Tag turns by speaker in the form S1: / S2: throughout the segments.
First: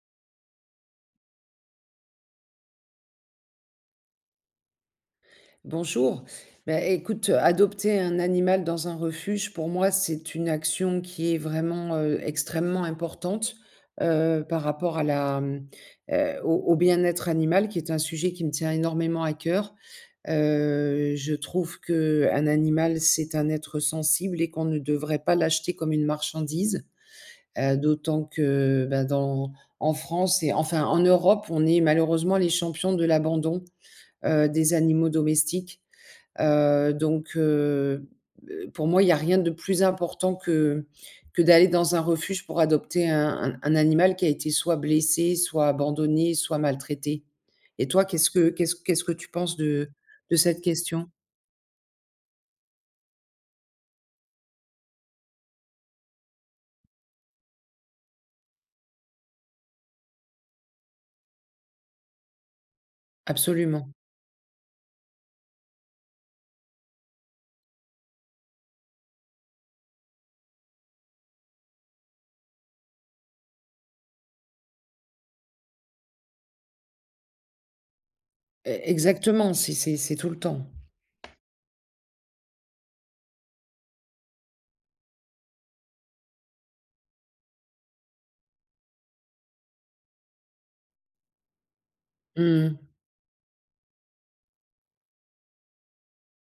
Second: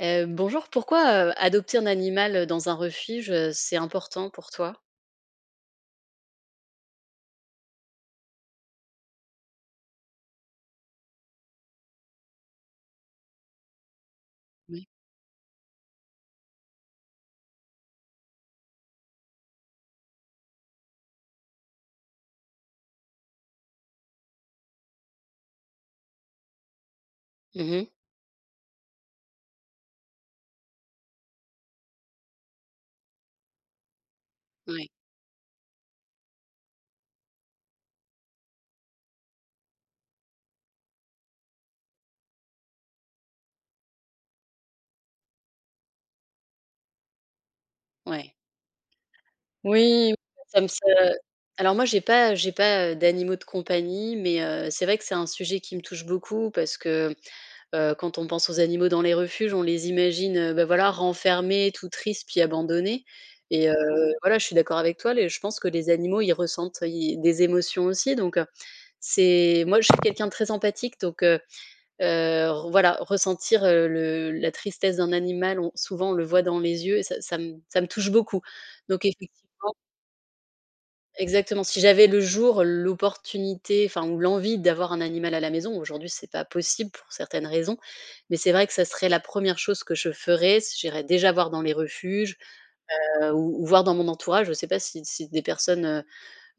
S1: Heu, bonjour, pourquoi, heu, adopter un animal, heu, dans un refuge, heu, c'est important pour toi?
S2: Bonjour, bah, écoute adopter un animal dans un refuge pour moi, c'est une action qui est vraiment, heu, extrêmement importante, heu, par
S1: Oui.
S2: rapport à la mmh heu, au au bien-être animal qui est un sujet qui me tient énormément à cœur. Heu, je trouve qu'un animal, c'est un être sensible et qu'on ne devrait pas l'acheter comme une marchandise,
S1: Mmh
S2: heu,
S1: mh.
S2: d'autant que ben, dans en France et enfin en Europe, on est malheureusement les champions de l'abandon, heu, des
S1: Ouais.
S2: animaux domestiques, heu donc heu, b heu, pour moi, il y a rien de plus important que que d'aller dans un refuge pour adopter un un un animal qui a été soit blessé, soit abandonné, soit maltraité. Et toi qu'est-ce
S1: Ouais.
S2: que qu'est-ce qu'est-ce que tu penses de
S1: Oui,
S2: de
S1: ça
S2: cette
S1: me ça
S2: question?
S1: alors moi j'ai pas j'ai pas d'animaux de compagnie mais heu, c'est vrai que c'est un sujet qui me touche beaucoup parce que, heu, quand on pense aux animaux dans les refuges, on les imagine, heu bah, voilà, renfermés, tout triste puis abandonnés et heu,
S2: Absolument.
S1: voilà. Je suis d'accord avec toi, les je pense que les animaux, ils ressentent, ils des émotions aussi donc heu, c'est moi je suis quelqu'un de très empathique. Donc heu heu, r voilà, ressentir, heu, le la tristesse d'un animal, on souvent on le voit dans les yeux et ça ça me ça me touche beaucoup.
S2: E
S1: Donc effectivement
S2: exactement, c'est c'est c'est tout le temps.
S1: Exactement. Si j'avais le jour l'opportunité, enfin ou l'envie d'avoir un animal à la maison, aujourd'hui c'est pas possible pour certaines raisons mais c'est vrai que ça serait la 1re chose que je ferais si j'irais déjà voir dans les refuges,
S2: Mmh mh.
S1: heu, ou ou voir dans mon entourage. Je sais pas si si des personnes, heu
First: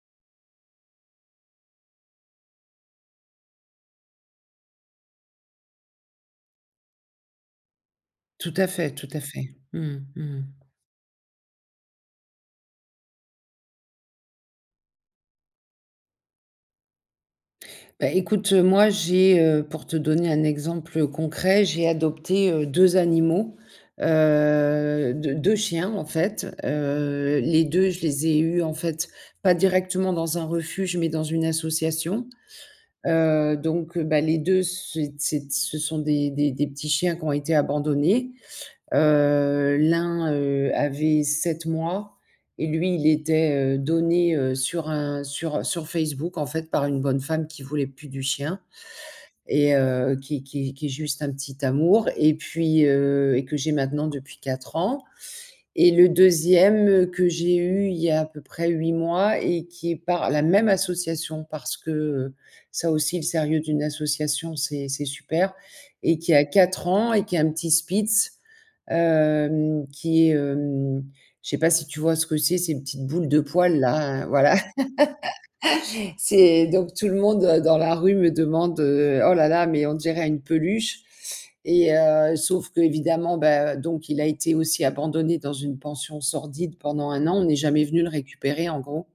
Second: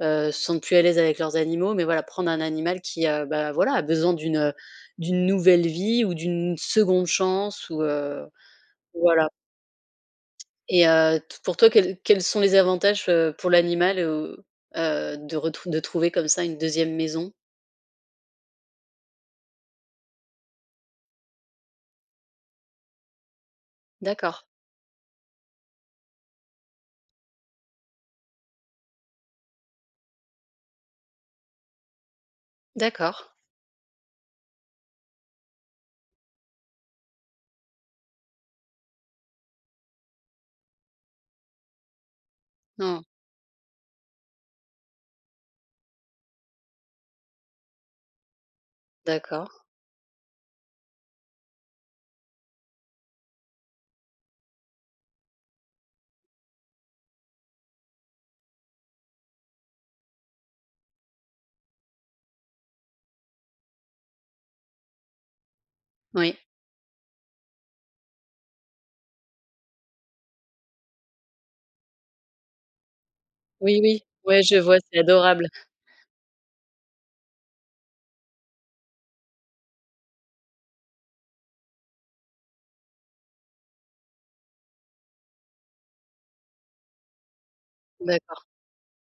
S1: heu, se sentent plus à l'aise avec leurs animaux mais voilà, prendre un animal qui a bah voilà, a besoin d'une, heu d'une nouvelle vie ou d'une 2de chance ou heu,
S2: Tout à fait, tout à
S1: voilà.
S2: fait. Mmh mh, mmh mh.
S1: Et heu, t pour toi, quels quels sont les avantages, heu, pour l'animal ou heu, de retrou de trouver comme ça une 2me maison?
S2: Ben, écoute moi j'ai, heu, pour te donner un exemple, heu, concret, j'ai adopté, heu, 2 animaux,
S1: D'accord.
S2: heu, 2- 2 chiens en fait, heu, les 2, je les ai eus, en fait, pas directement dans un refuge, mais dans une association,
S1: D'accord.
S2: heu, donc, heu, bah les 2 c'est c'est ce sont des des des petits chiens qu'ont été abandonnés. Heu, l'un, heu, avait 7 mois et lui,
S1: Mmh.
S2: il était, heu, donné, heu, sur un sur, heu, sur Facebook en fait par une bonne femme qui voulait plus du chien.
S1: D'accord.
S2: Et heu, qui qui qui est juste un petit amour et puis, heu, et que j'ai maintenant depuis 4 ans. Et le 2e que j'ai eu, il y a à peu près 8 mois et qui est par la même association parce que, heu, ça aussi le sérieux d'une association, c'est c'est super et qui
S1: Oui.
S2: a 4 ans et qui est un petit Spitz. Hem, qui est, hem, je sais pas si tu vois ce que c'est ces petites boules de
S1: Oui,
S2: poils
S1: oui,
S2: là?
S1: ouais, je
S2: Voilà.
S1: vois. C'est adorable.
S2: C'est donc tout le monde dans la rue me demande heu: «Oh là là, mais on dirait une peluche» et heu, sauf qu'évidemment, bah, donc il a été aussi abandonné dans une pension sordide pendant 1 an, on est jamais venu le
S1: D'accord.
S2: récupérer en gros.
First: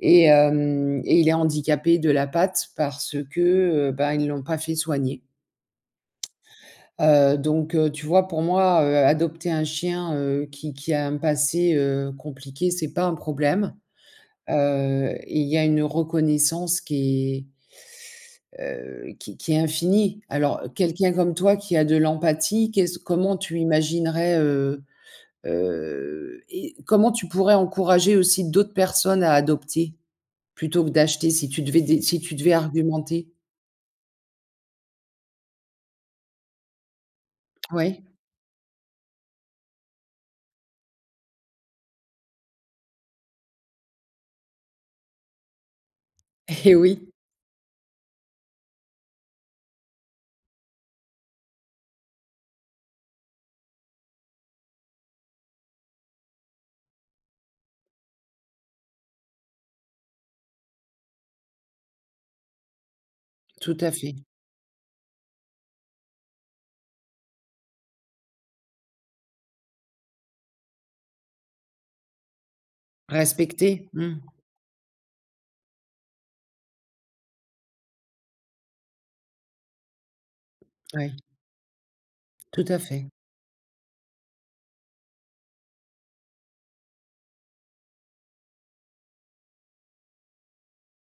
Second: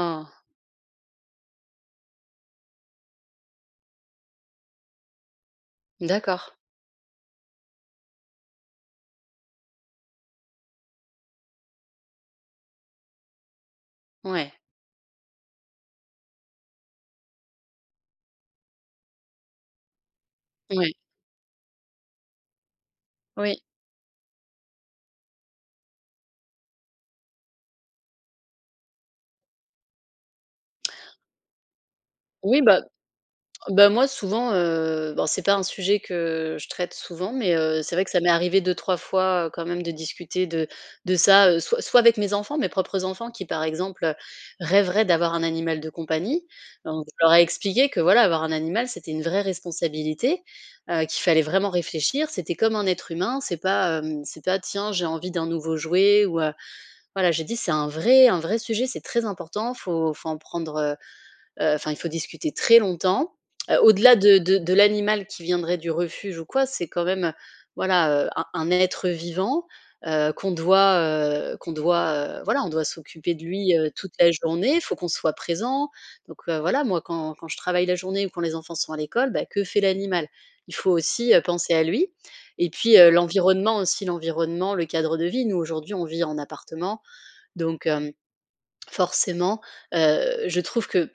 S2: Et hem, et il est handicapé de la patte parce que, heu, ben ils l'ont pas fait soigner
S1: D'accord.
S2: heu, donc, heu, tu vois? Pour moi, heu, adopter un chien, heu, qui qui a un passé, heu, compliqué, c'est pas un problème.
S1: Ouais.
S2: Heu et il y a une reconnaissance qui est, heu, qui qui est infinie. Alors,
S1: Oui.
S2: quelqu'un comme toi qui a de l'empathie, qu'est-ce q comment
S1: Oui.
S2: tu imaginerais, heu heu et comment tu pourrais encourager aussi d'autres personnes à adopter plutôt que d'acheter si tu devais dé si tu devais
S1: Oui bah,
S2: argumenter?
S1: bah, moi souvent, heu, ben c'est pas un sujet que je traite souvent mais, heu, c'est
S2: Ouais.
S1: vrai que ça m'est arrivé 2-3 fois quand même de discuter de de ça, heu, soit soit avec mes enfants, mes propres enfants qui, par exemple, heu, rêveraient d'avoir un animal de compagnie.
S2: Et
S1: Donc,
S2: oui.
S1: je leur ai expliqué que voilà, avoir un animal c'était une vraie responsabilité, heu, qu'il fallait vraiment réfléchir, c'était comme un être humain, c'est pas, hem, c'est pas: «Tiens, j'ai envie d'un nouveau jouet ou heu», voilà j'ai dit: «C'est un vrai un vrai sujet, c'est très important faut faut en prendre heu heu, enfin, il faut discuter très longtemps».
S2: Tout
S1: Heu,
S2: à fait.
S1: au-delà de de de l'animal qui viendrait du refuge ou quoi, c'est quand même, heu, voilà, heu, un un être vivant, heu, qu'on doit, heu, qu'on doit, heu, voilà, on doit s'occuper de lui,
S2: Respecter.
S1: heu, toute
S2: Mmh.
S1: la journée, faut qu'on soit présent. Donc, heu, voilà moi quand quand je travaille la journée ou quand les enfants sont à l'école, bah, que fait l'animal? Il faut
S2: Ouais.
S1: aussi, heu, penser à lui.
S2: Tout
S1: Et
S2: à
S1: puis,
S2: fait
S1: heu, l'environnement aussi, l'environnement, le cadre de vie, nous aujourd'hui, on vit en appartement. Donc hem, forcément, heu, je trouve que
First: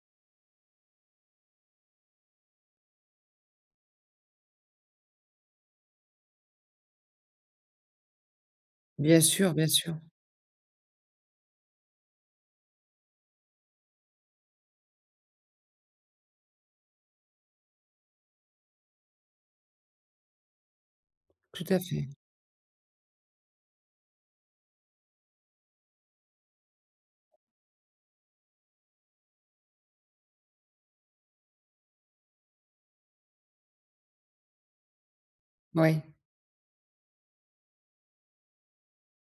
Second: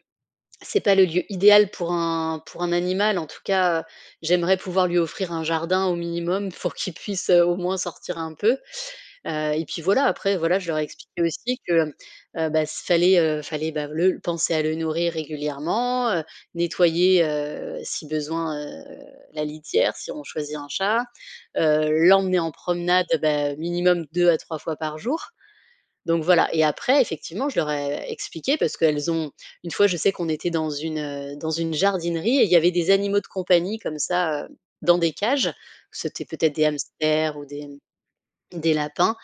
S1: c'est pas le lieu idéal pour un pour un animal en tout cas j'aimerais pouvoir lui offrir un jardin au minimum pour qu'il puisse heu, au moins sortir un peu.
S2: Bien
S1: Heu,
S2: sûr,
S1: et
S2: bien
S1: puis
S2: sûr.
S1: voilà après voilà, je leur ai expliqué aussi que, mmh, heu, ben s fallait, heu, fallait bah, le penser à le nourrir régulièrement, heu, nettoyer, heu, si besoin, heu, la litière, si on choisit un chat,
S2: Tout à
S1: heu,
S2: fait.
S1: l'emmener en promenade beh, minimum 2 à 3 fois par jour. Donc voilà et après effectivement, je leur ai expliqué parce qu'elles ont une fois je sais qu'on était dans une, heu, dans une jardinerie et il y avait des animaux de compagnie comme ça, heu, dans des cages.
S2: Ouais.
S1: C'était peut-être des hamsters ou des, mmh, des lapins.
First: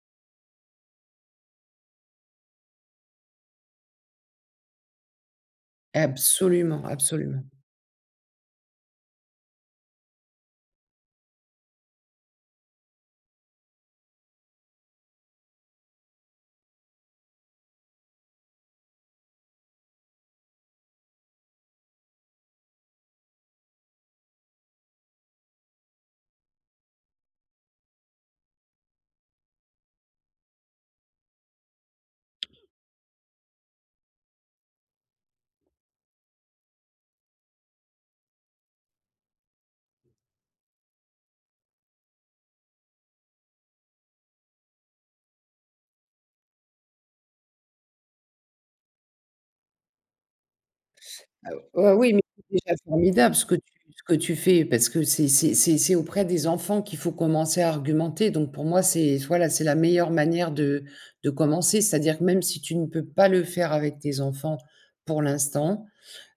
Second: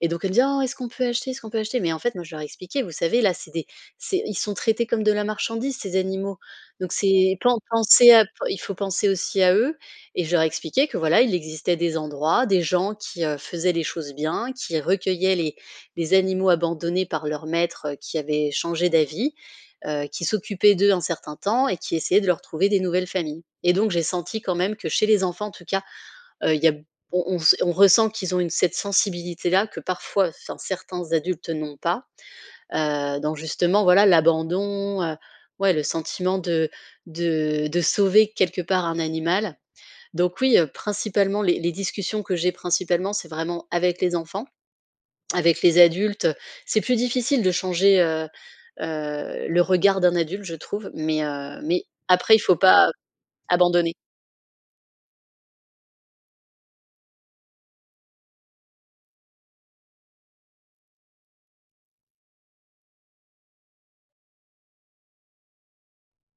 S1: Et donc elles me disaient: «Oh, est-ce qu'on peut acheter, est-ce qu'on peut acheter?» Mais en fait moi, je leur ai expliqué: «Vous savez là, c'est des c'est ils sont traités comme de la marchandise ces animaux.
S2: Absolument,
S1: Donc c'est
S2: absolument.
S1: pas en penser à p il faut penser aussi à eux» et je leur ai expliqué que voilà, il existait des endroits, des gens qui, heu, faisaient les choses bien, qui recueillaient les les animaux abandonnés par leurs maîtres, heu, qui avaient changé d'avis, heu, qui s'occupaient d'eux un certain temps et qui essayaient de leur trouver des nouvelles familles. Et donc j'ai senti quand même que chez les enfants en tout cas, heu, il y a b on on on ressent qu'ils ont une cette sensibilité là, que parfois enfin certains adultes, heu, n'ont pas. Heu, donc justement voilà l'abandon heu, ouais le sentiment de de de sauver quelque part un animal. Donc oui, heu, principalement les les discussions que j'ai principalement, c'est vraiment avec les enfants. Avec les adultes, c'est plus difficile de changer, heu, heu, le regard d'un adulte, je trouve, mais, heu,
S2: Alors,
S1: mais
S2: heu, oui, mais
S1: après il faut
S2: c'est déjà
S1: pas
S2: formidable ce que tu
S1: abandonner.
S2: ce que tu fais parce que c'est c'est c'est c'est auprès des enfants qu'il faut commencer à argumenter. Donc pour moi, c'est voilà, c'est la meilleure manière de de commencer, c'est-à-dire que même si tu ne peux pas le faire avec tes enfants pour l'instant.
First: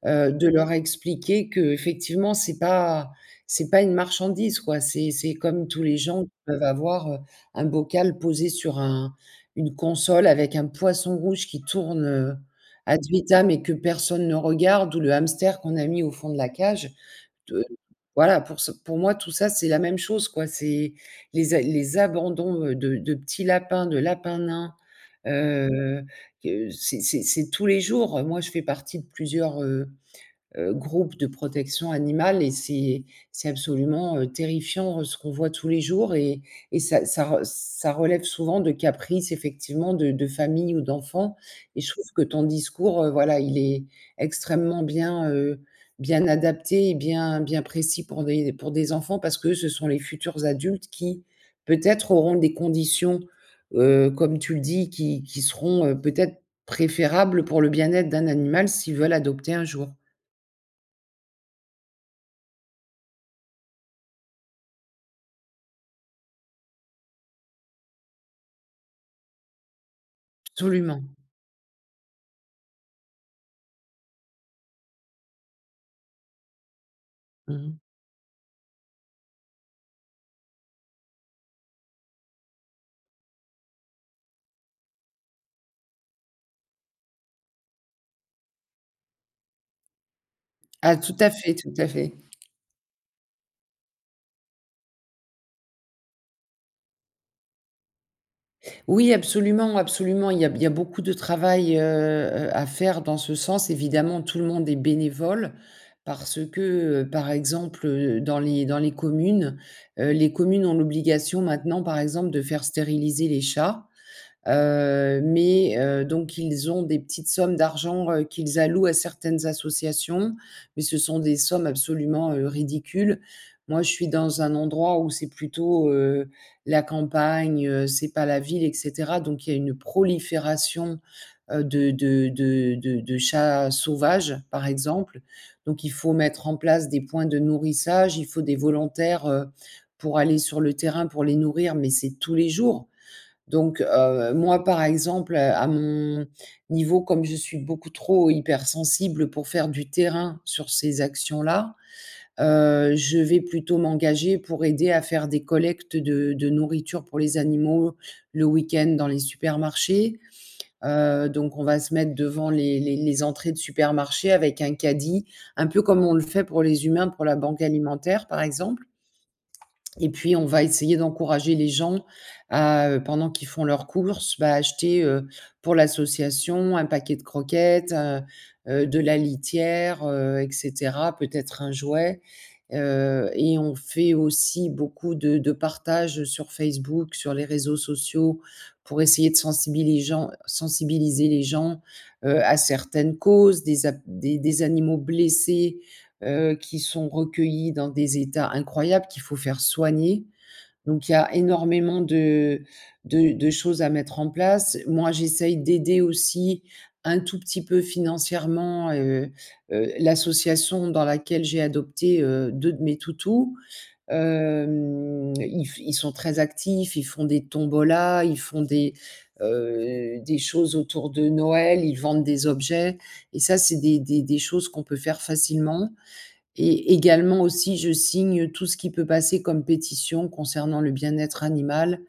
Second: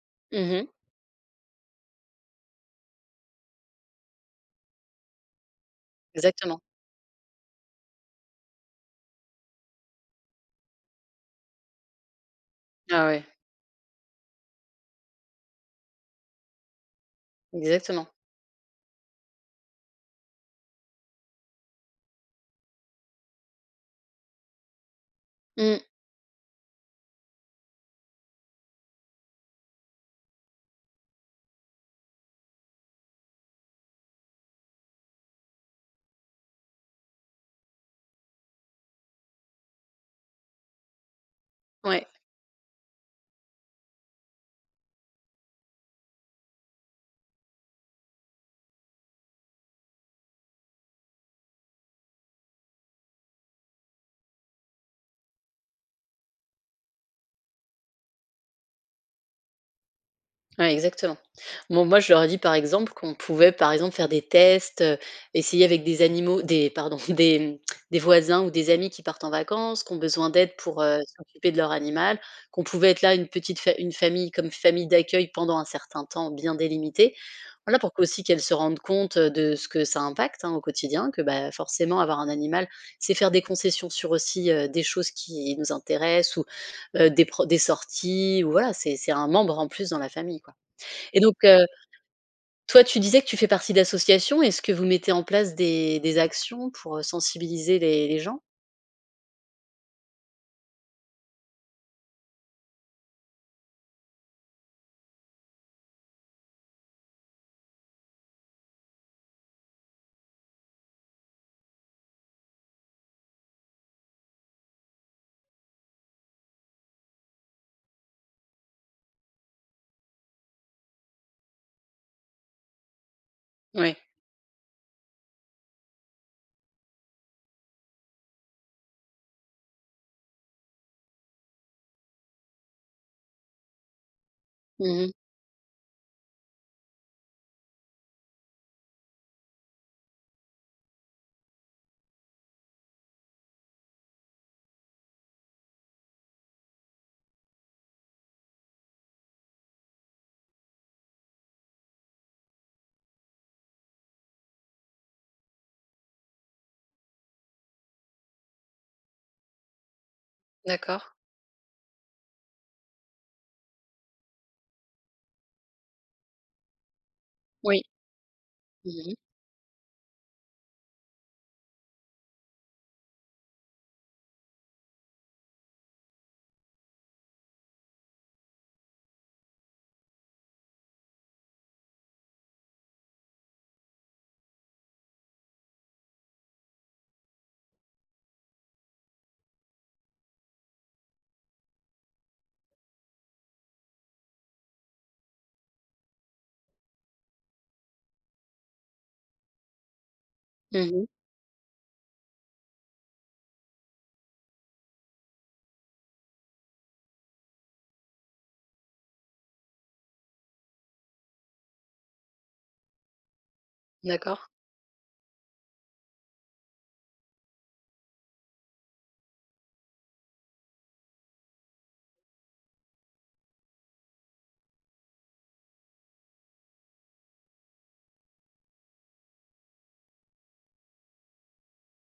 S2: Heu, de
S1: Mmh mh.
S2: leur expliquer qu'effectivement, c'est pas c'est pas une marchandise quoi, c'est c'est comme tous les gens
S1: Exactement.
S2: peuvent avoir, heu, un bocal posé sur un une console avec un poisson rouge qui tourne, heu, ad
S1: Ah ouais.
S2: vitam et que personne ne regarde ou le hamster qu'on a mis au fond de la cage. De
S1: Exactement.
S2: voilà, pour ce pour moi, tout ça, c'est la même chose quoi, c'est les a les abandons de de petits lapins, de lapin nain.
S1: Mmh.
S2: Heu, que c'est c'est c'est tous les jours, heu, moi je fais partie de plusieurs, heu heu, groupes de protection animale et c'est c'est absolument terrifiant ce qu'on voit tous les jours et et ça ça re ça relève souvent de caprices effectivement de de famille ou d'enfant et je
S1: Ouais.
S2: trouve que ton discours, heu, voilà, il est extrêmement bien, heu, bien adapté et bien bien précis pour envoyer des pour des enfants parce que ce sont les futurs adultes qui, peut-être, auront des conditions, heu, comme tu le dis, qui qui seront, heu, peut-être préférables pour le bien-être d'un animal s'ils veulent adopter un jour.
S1: Ouais exactement. Bon moi, je leur ai dit, par exemple, qu'on pouvait, par exemple, faire des tests, heu, essayer avec des animaux, des pardon des des voisins ou des amis qui partent en vacances, qui ont besoin d'aide pour, heu,
S2: Absolument.
S1: s'occuper de leur animal, qu'on pouvait être là, une petite fa une famille comme famille d'accueil pendant un certain temps bien délimité.
S2: Mmh mh.
S1: Voilà pour qu'aussi qu'elles se rendent compte, heu, de ce que ça impacte, hein, au quotidien que, ben forcément avoir un animal, c'est faire des concessions sur, aussi, heu, des choses qui nous intéressent ou, heu, des pro des sorties ou, voilà, c'est c'est un membre en plus dans la famille quoi
S2: Ah tout
S1: et
S2: à
S1: donc
S2: fait,
S1: heu,
S2: tout à fait.
S1: toi tu disais que tu fais partie d'associations, est-ce que vous mettez en place des des actions pour, heu, sensibiliser les les gens?
S2: Oui, absolument, absolument, il y a b il y a beaucoup de travail, heu heu, à faire dans ce sens, évidemment, tout le monde est bénévole parce que, heu, par exemple, heu, dans les dans les communes, heu, les communes ont l'obligation maintenant par exemple, de faire stériliser les chats. Heu, mais heu, donc ils ont des petites sommes d'argent, heu, qu'ils allouent à certaines associations, mais ce sont des sommes absolument, heu, ridicules. Moi, je
S1: Oui.
S2: suis dans un endroit où c'est plutôt, heu, la campagne, heu, c'est pas la ville et cetera, donc il y a une prolifération, heu, de de de de de chats sauvages, par
S1: Mmh mh.
S2: exemple. Donc il faut mettre en place des points de nourrissage, il faut des volontaires, heu, pour aller sur le terrain pour les nourrir, mais c'est tous les jours. Donc heu, moi par exemple, heu, à mon niveau comme je suis beaucoup trop hyper sensible pour faire du terrain sur ces actions-là. Heu, je vais plutôt m'engager pour aider à faire des collectes de de nourriture pour les animaux, le week-end dans les supermarchés.
S1: D'accord.
S2: Heu, donc on va se mettre devant les les les entrées de supermarchés avec un caddie, un peu comme on le fait pour les humains, pour la banque
S1: Oui.
S2: alimentaire par exemple
S1: Mmh mh.
S2: et puis on va essayer d'encourager les gens à, heu, pendant qu'ils font leurs courses, bah, à acheter, heu, pour l'association, un paquet de croquettes, heu heu, de la litière, heu et cetera, peut-être un jouet. Heu et on fait aussi beaucoup de de partage, heu, sur Facebook, sur les réseaux sociaux, pour essayer de sensibili les gens sensibiliser les gens, heu, à certaines causes. Des a des des animaux blessés, heu, qui sont recueillis dans des états incroyables qu'il faut faire soigner.
S1: Mmh mh.
S2: Donc il y a énormément de de de choses à mettre en place. Moi, j'essaie d'aider aussi, un tout petit peu financièrement, heu heu, l'association dans laquelle j'ai adopté, heu, 2 de mes toutous.
S1: D'accord.
S2: Hem, ils font ils sont très actifs, ils font des tombolas, ils font des, heu, des choses autour de Noël, ils vendent des objets et ça, c'est des des des choses qu'on peut faire facilement et également aussi, je signe tout ce qui peut passer comme pétition concernant le bien-être animal,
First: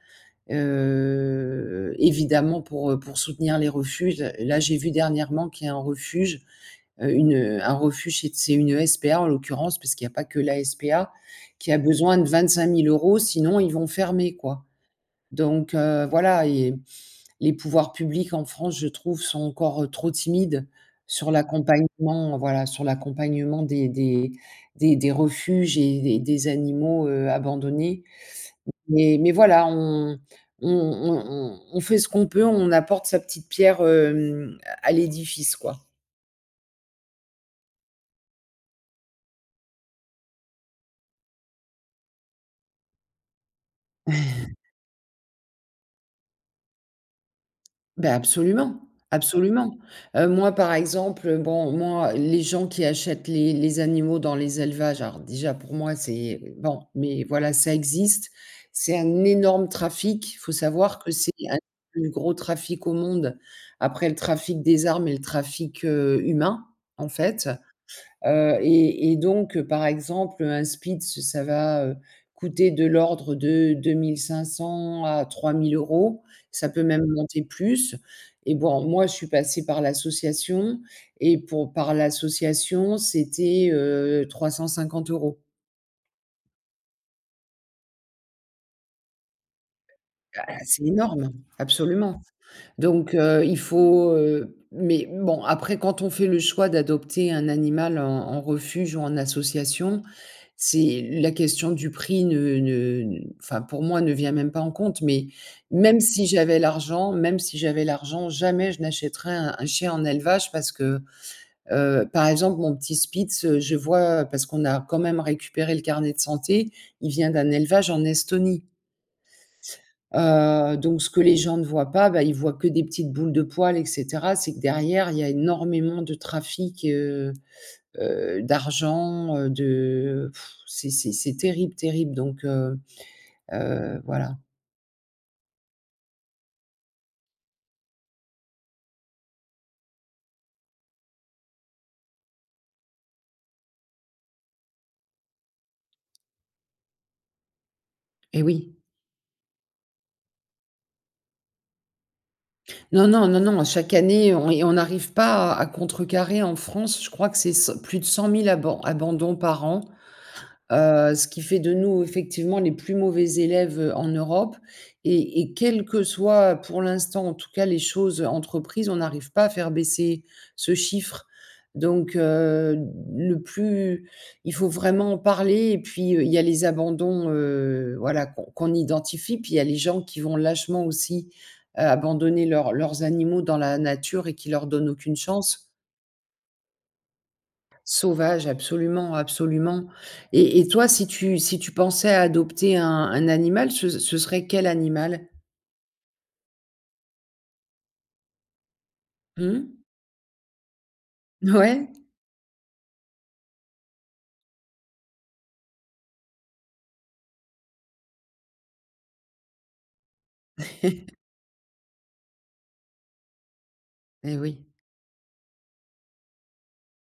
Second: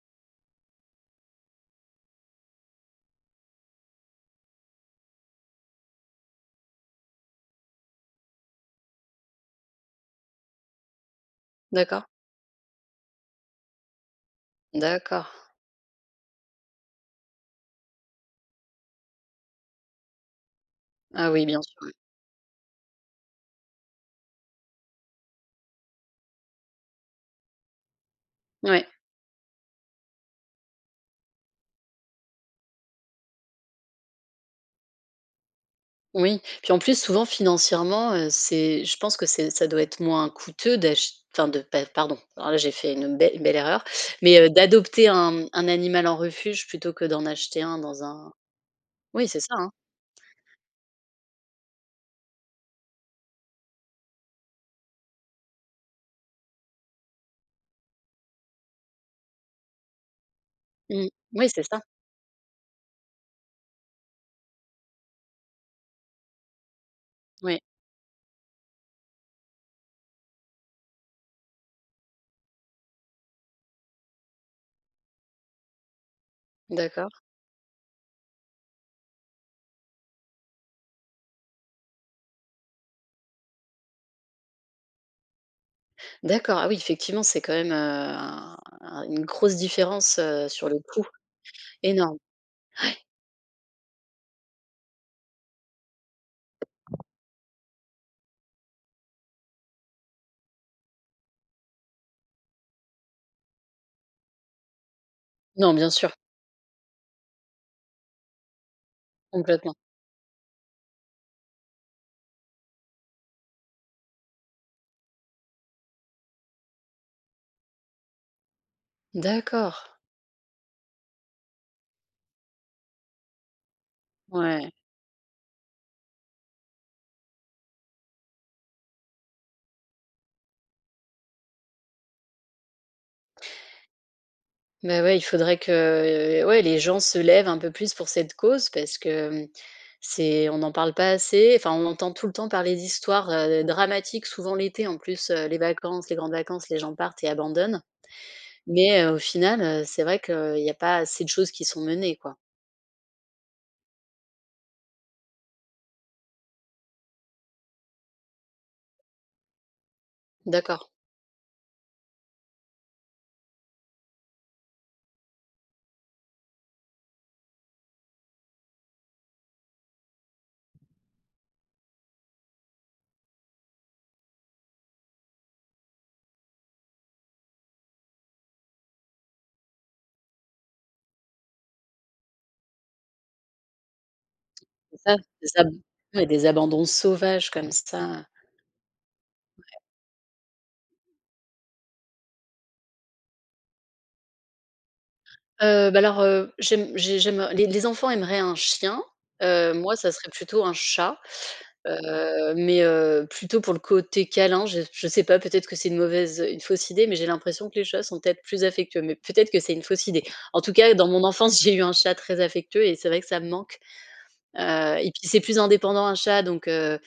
S2: heu, évidemment pour, heu, pour soutenir les refuges. Là, j'ai vu dernièrement qu'il y a un refuge, heu, une, heu, un refuge c'est t c'est une SPA, en l'occurrence parce qu'il y a pas que la SPA, qui a
S1: D'accord.
S2: besoin de 25 000 €, sinon ils vont fermer, quoi.
S1: D'accord.
S2: Donc heu, voilà et les pouvoirs publics en France, je trouve, sont encore, heu, trop timides sur
S1: Ah oui, bien sûr, oui.
S2: l'accompagnement, heu, voilà, sur l'accompagnement des des des des refuges et des des animaux, heu, abandonnés.
S1: Ouais.
S2: Mais mais voilà, on on on on on fait ce qu'on peut, on apporte sa petite pierre, hem, à à l'édifice quoi.
S1: Oui. Puis en plus, souvent financièrement, heu, c'est je pense que c'est ça doit être moins coûteux d'ach enfin, de p pardon. Alors là j'ai fait une belle belle erreur. Mais, heu, d'adopter un un animal en refuge, plutôt que d'en acheter un dans
S2: Ben,
S1: un
S2: absolument,
S1: oui, c'est ça, hein?
S2: absolument. Heu, moi, par exemple, heu, bon, moi, les gens qui achètent les les animaux dans les élevages, alors déjà pour moi, c'est bon mais voilà, ça existe. C'est un énorme trafic. Faut savoir
S1: Mmh,
S2: que c'est
S1: oui,
S2: un des
S1: c'est ça.
S2: plus gros trafics au monde, après le trafic des armes et le trafic, heu, humain, en fait.
S1: Oui.
S2: Heu et et donc heu, par exemple, un spitz ça va, heu, coûter de l'ordre de 2 500 à 3 000 €, ça peut même
S1: D'accord.
S2: monter plus et bon, moi je suis passée par l'association et pour par l'association, c'était, heu, 350 €.
S1: D'accord, ah oui effectivement, c'est quand même, heu, un une grosse différence, heu,
S2: Ah
S1: sur le
S2: c'est
S1: coût.
S2: énorme,
S1: Énorme.
S2: absolument
S1: Ouais.
S2: donc heu, il faut, heu mais bon, après quand on fait le choix d'adopter un animal en en refuge ou en association, c'est la question du prix ne ne enfin pour moi, ne vient même pas en compte mais
S1: Non, bien
S2: même
S1: sûr.
S2: si j'avais l'argent même si j'avais l'argent, jamais je n'achèterais un un
S1: Complètement.
S2: chien en élevage parce que, heu, par exemple, mon petit spitz, je vois parce qu'on a quand même récupéré le carnet de santé, il vient d'un élevage en Estonie
S1: D'accord.
S2: heu donc ce que les gens ne voient pas, bah, ils voient que des petites boules de poils et cetera, c'est que
S1: Ouais.
S2: derrière il y a énormément de trafic, heu, heu, d'argent, heu, de c'est c'est c'est terrible terrible donc heu, heu, voilà.
S1: Mais ouais, il faudrait que ouais, les gens se lèvent un peu plus pour cette cause, parce que c'est on n'en parle pas assez, enfin, on entend tout le temps parler d'histoires, heu, dramatiques souvent l'été, en plus, heu, les vacances, les grandes vacances, les gens partent et abandonnent.
S2: Eh oui.
S1: Mais au final, heu, c'est vrai qu'il y a pas assez de choses qui sont menées quoi.
S2: Non, non, non, non. Chaque année on et on n'arrive pas à contrecarrer en France, je crois que c'est 100, plus de 100 000 aban abandons par an,
S1: D'accord.
S2: heu, ce qui fait de nous, effectivement les plus mauvais élèves en Europe. Et et quel que soit, pour l'instant, en tout cas, les choses entreprises, on n'arrive pas à faire baisser ce chiffre donc heu, de le plus il faut vraiment en parler et puis, heu, il y a les abandons, heu, voilà qu'on qu'on identifie puis, il y a les gens qui vont lâchement aussi, heu, abandonner leurs leurs animaux dans la nature et qui leur donne
S1: C'est ça,
S2: aucune
S1: des
S2: chance.
S1: ab il y a des abandons sauvages comme ça.
S2: Sauvages, absolument
S1: Ouais.
S2: absolument. Et et toi, si tu si tu pensais à adopter un un animal, ce ce serait quel animal?
S1: Heu, bah alors, heu, j'aime j'ai j'aime, heu, les les enfants aimeraient un chien, heu,
S2: Mmh.
S1: moi ça serait plutôt un chat,
S2: N ouais.
S1: heu. Mais, heu, plutôt pour le côté câlin, je je sais pas, peut-être que c'est une mauvaise une fausse idée, mais j'ai l'impression que les chats sont peut-être plus affectueux, mais peut-être que c'est une fausse idée. En tout cas, dans mon enfance, j'ai eu un chat très affectueux et c'est vrai que ça me manque.
S2: Et oui.
S1: Heu et puis c'est plus indépendant un chat, donc heu,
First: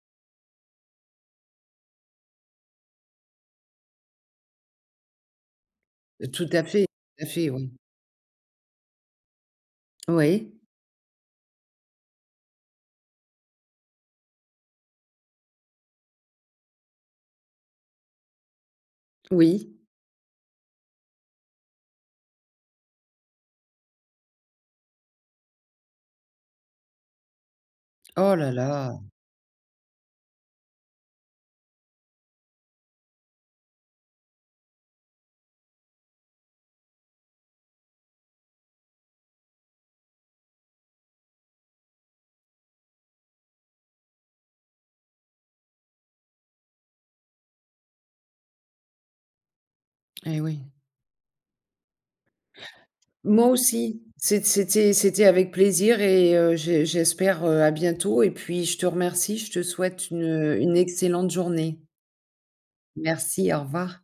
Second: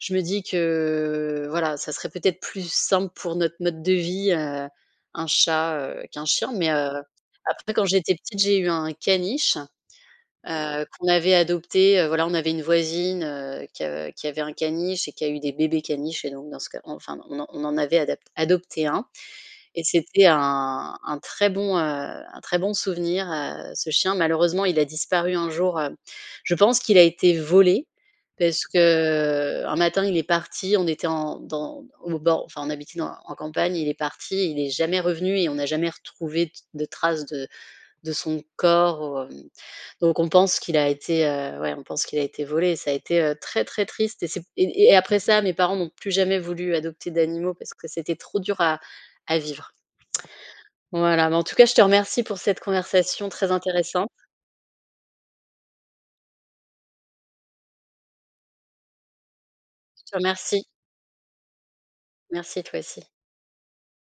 S1: je me dis que, voilà, ça serait peut-être plus simple pour notre mode de vie, heu, un chat, heu, qu'un
S2: Tout
S1: chien
S2: à
S1: mais,
S2: fait,
S1: heu,
S2: tout à fait,
S1: après
S2: oui.
S1: quand j'étais petite, j'ai eu un caniche,
S2: Oui.
S1: heu, qu'on avait adopté, heu. Voilà on avait une voisine, heu, qui, heu, qui avait un caniche et qui a eu des bébés caniches et donc dans ce cas enfin, on on en avait adap adopté un
S2: Oui.
S1: Et c'était un, un très bon, heu, un très bon souvenir, heu, ce chien malheureusement il a disparu un jour, heu je pense qu'il a été volé
S2: Oh là
S1: parce que,
S2: là!
S1: heu, un matin il est parti, on était en dans au bord enfin on habitait dans en campagne et il est parti et il est jamais revenu et on n'a jamais retrouvé d de trace de de son corps, hem, donc on pense qu'il a été, heu, ouais, on pense qu'il a été volé. Ça a été, heu, très, très triste et c'est p et et après ça, mes parents n'ont plus jamais voulu adopter d'animaux parce que c'était trop dur à à vivre.
S2: Et oui.
S1: Voilà, mais en tout cas, je te remercie pour cette conversation
S2: Moi
S1: très
S2: aussi,
S1: intéressante.
S2: c'ét c'était c'était avec plaisir et heu, j'e j'espère, heu, à bientôt et puis je te remercie, je te souhaite
S1: Je te
S2: une, heu,
S1: remercie.
S2: une excellente journée.
S1: Merci, toi aussi.
S2: Merci, au revoir.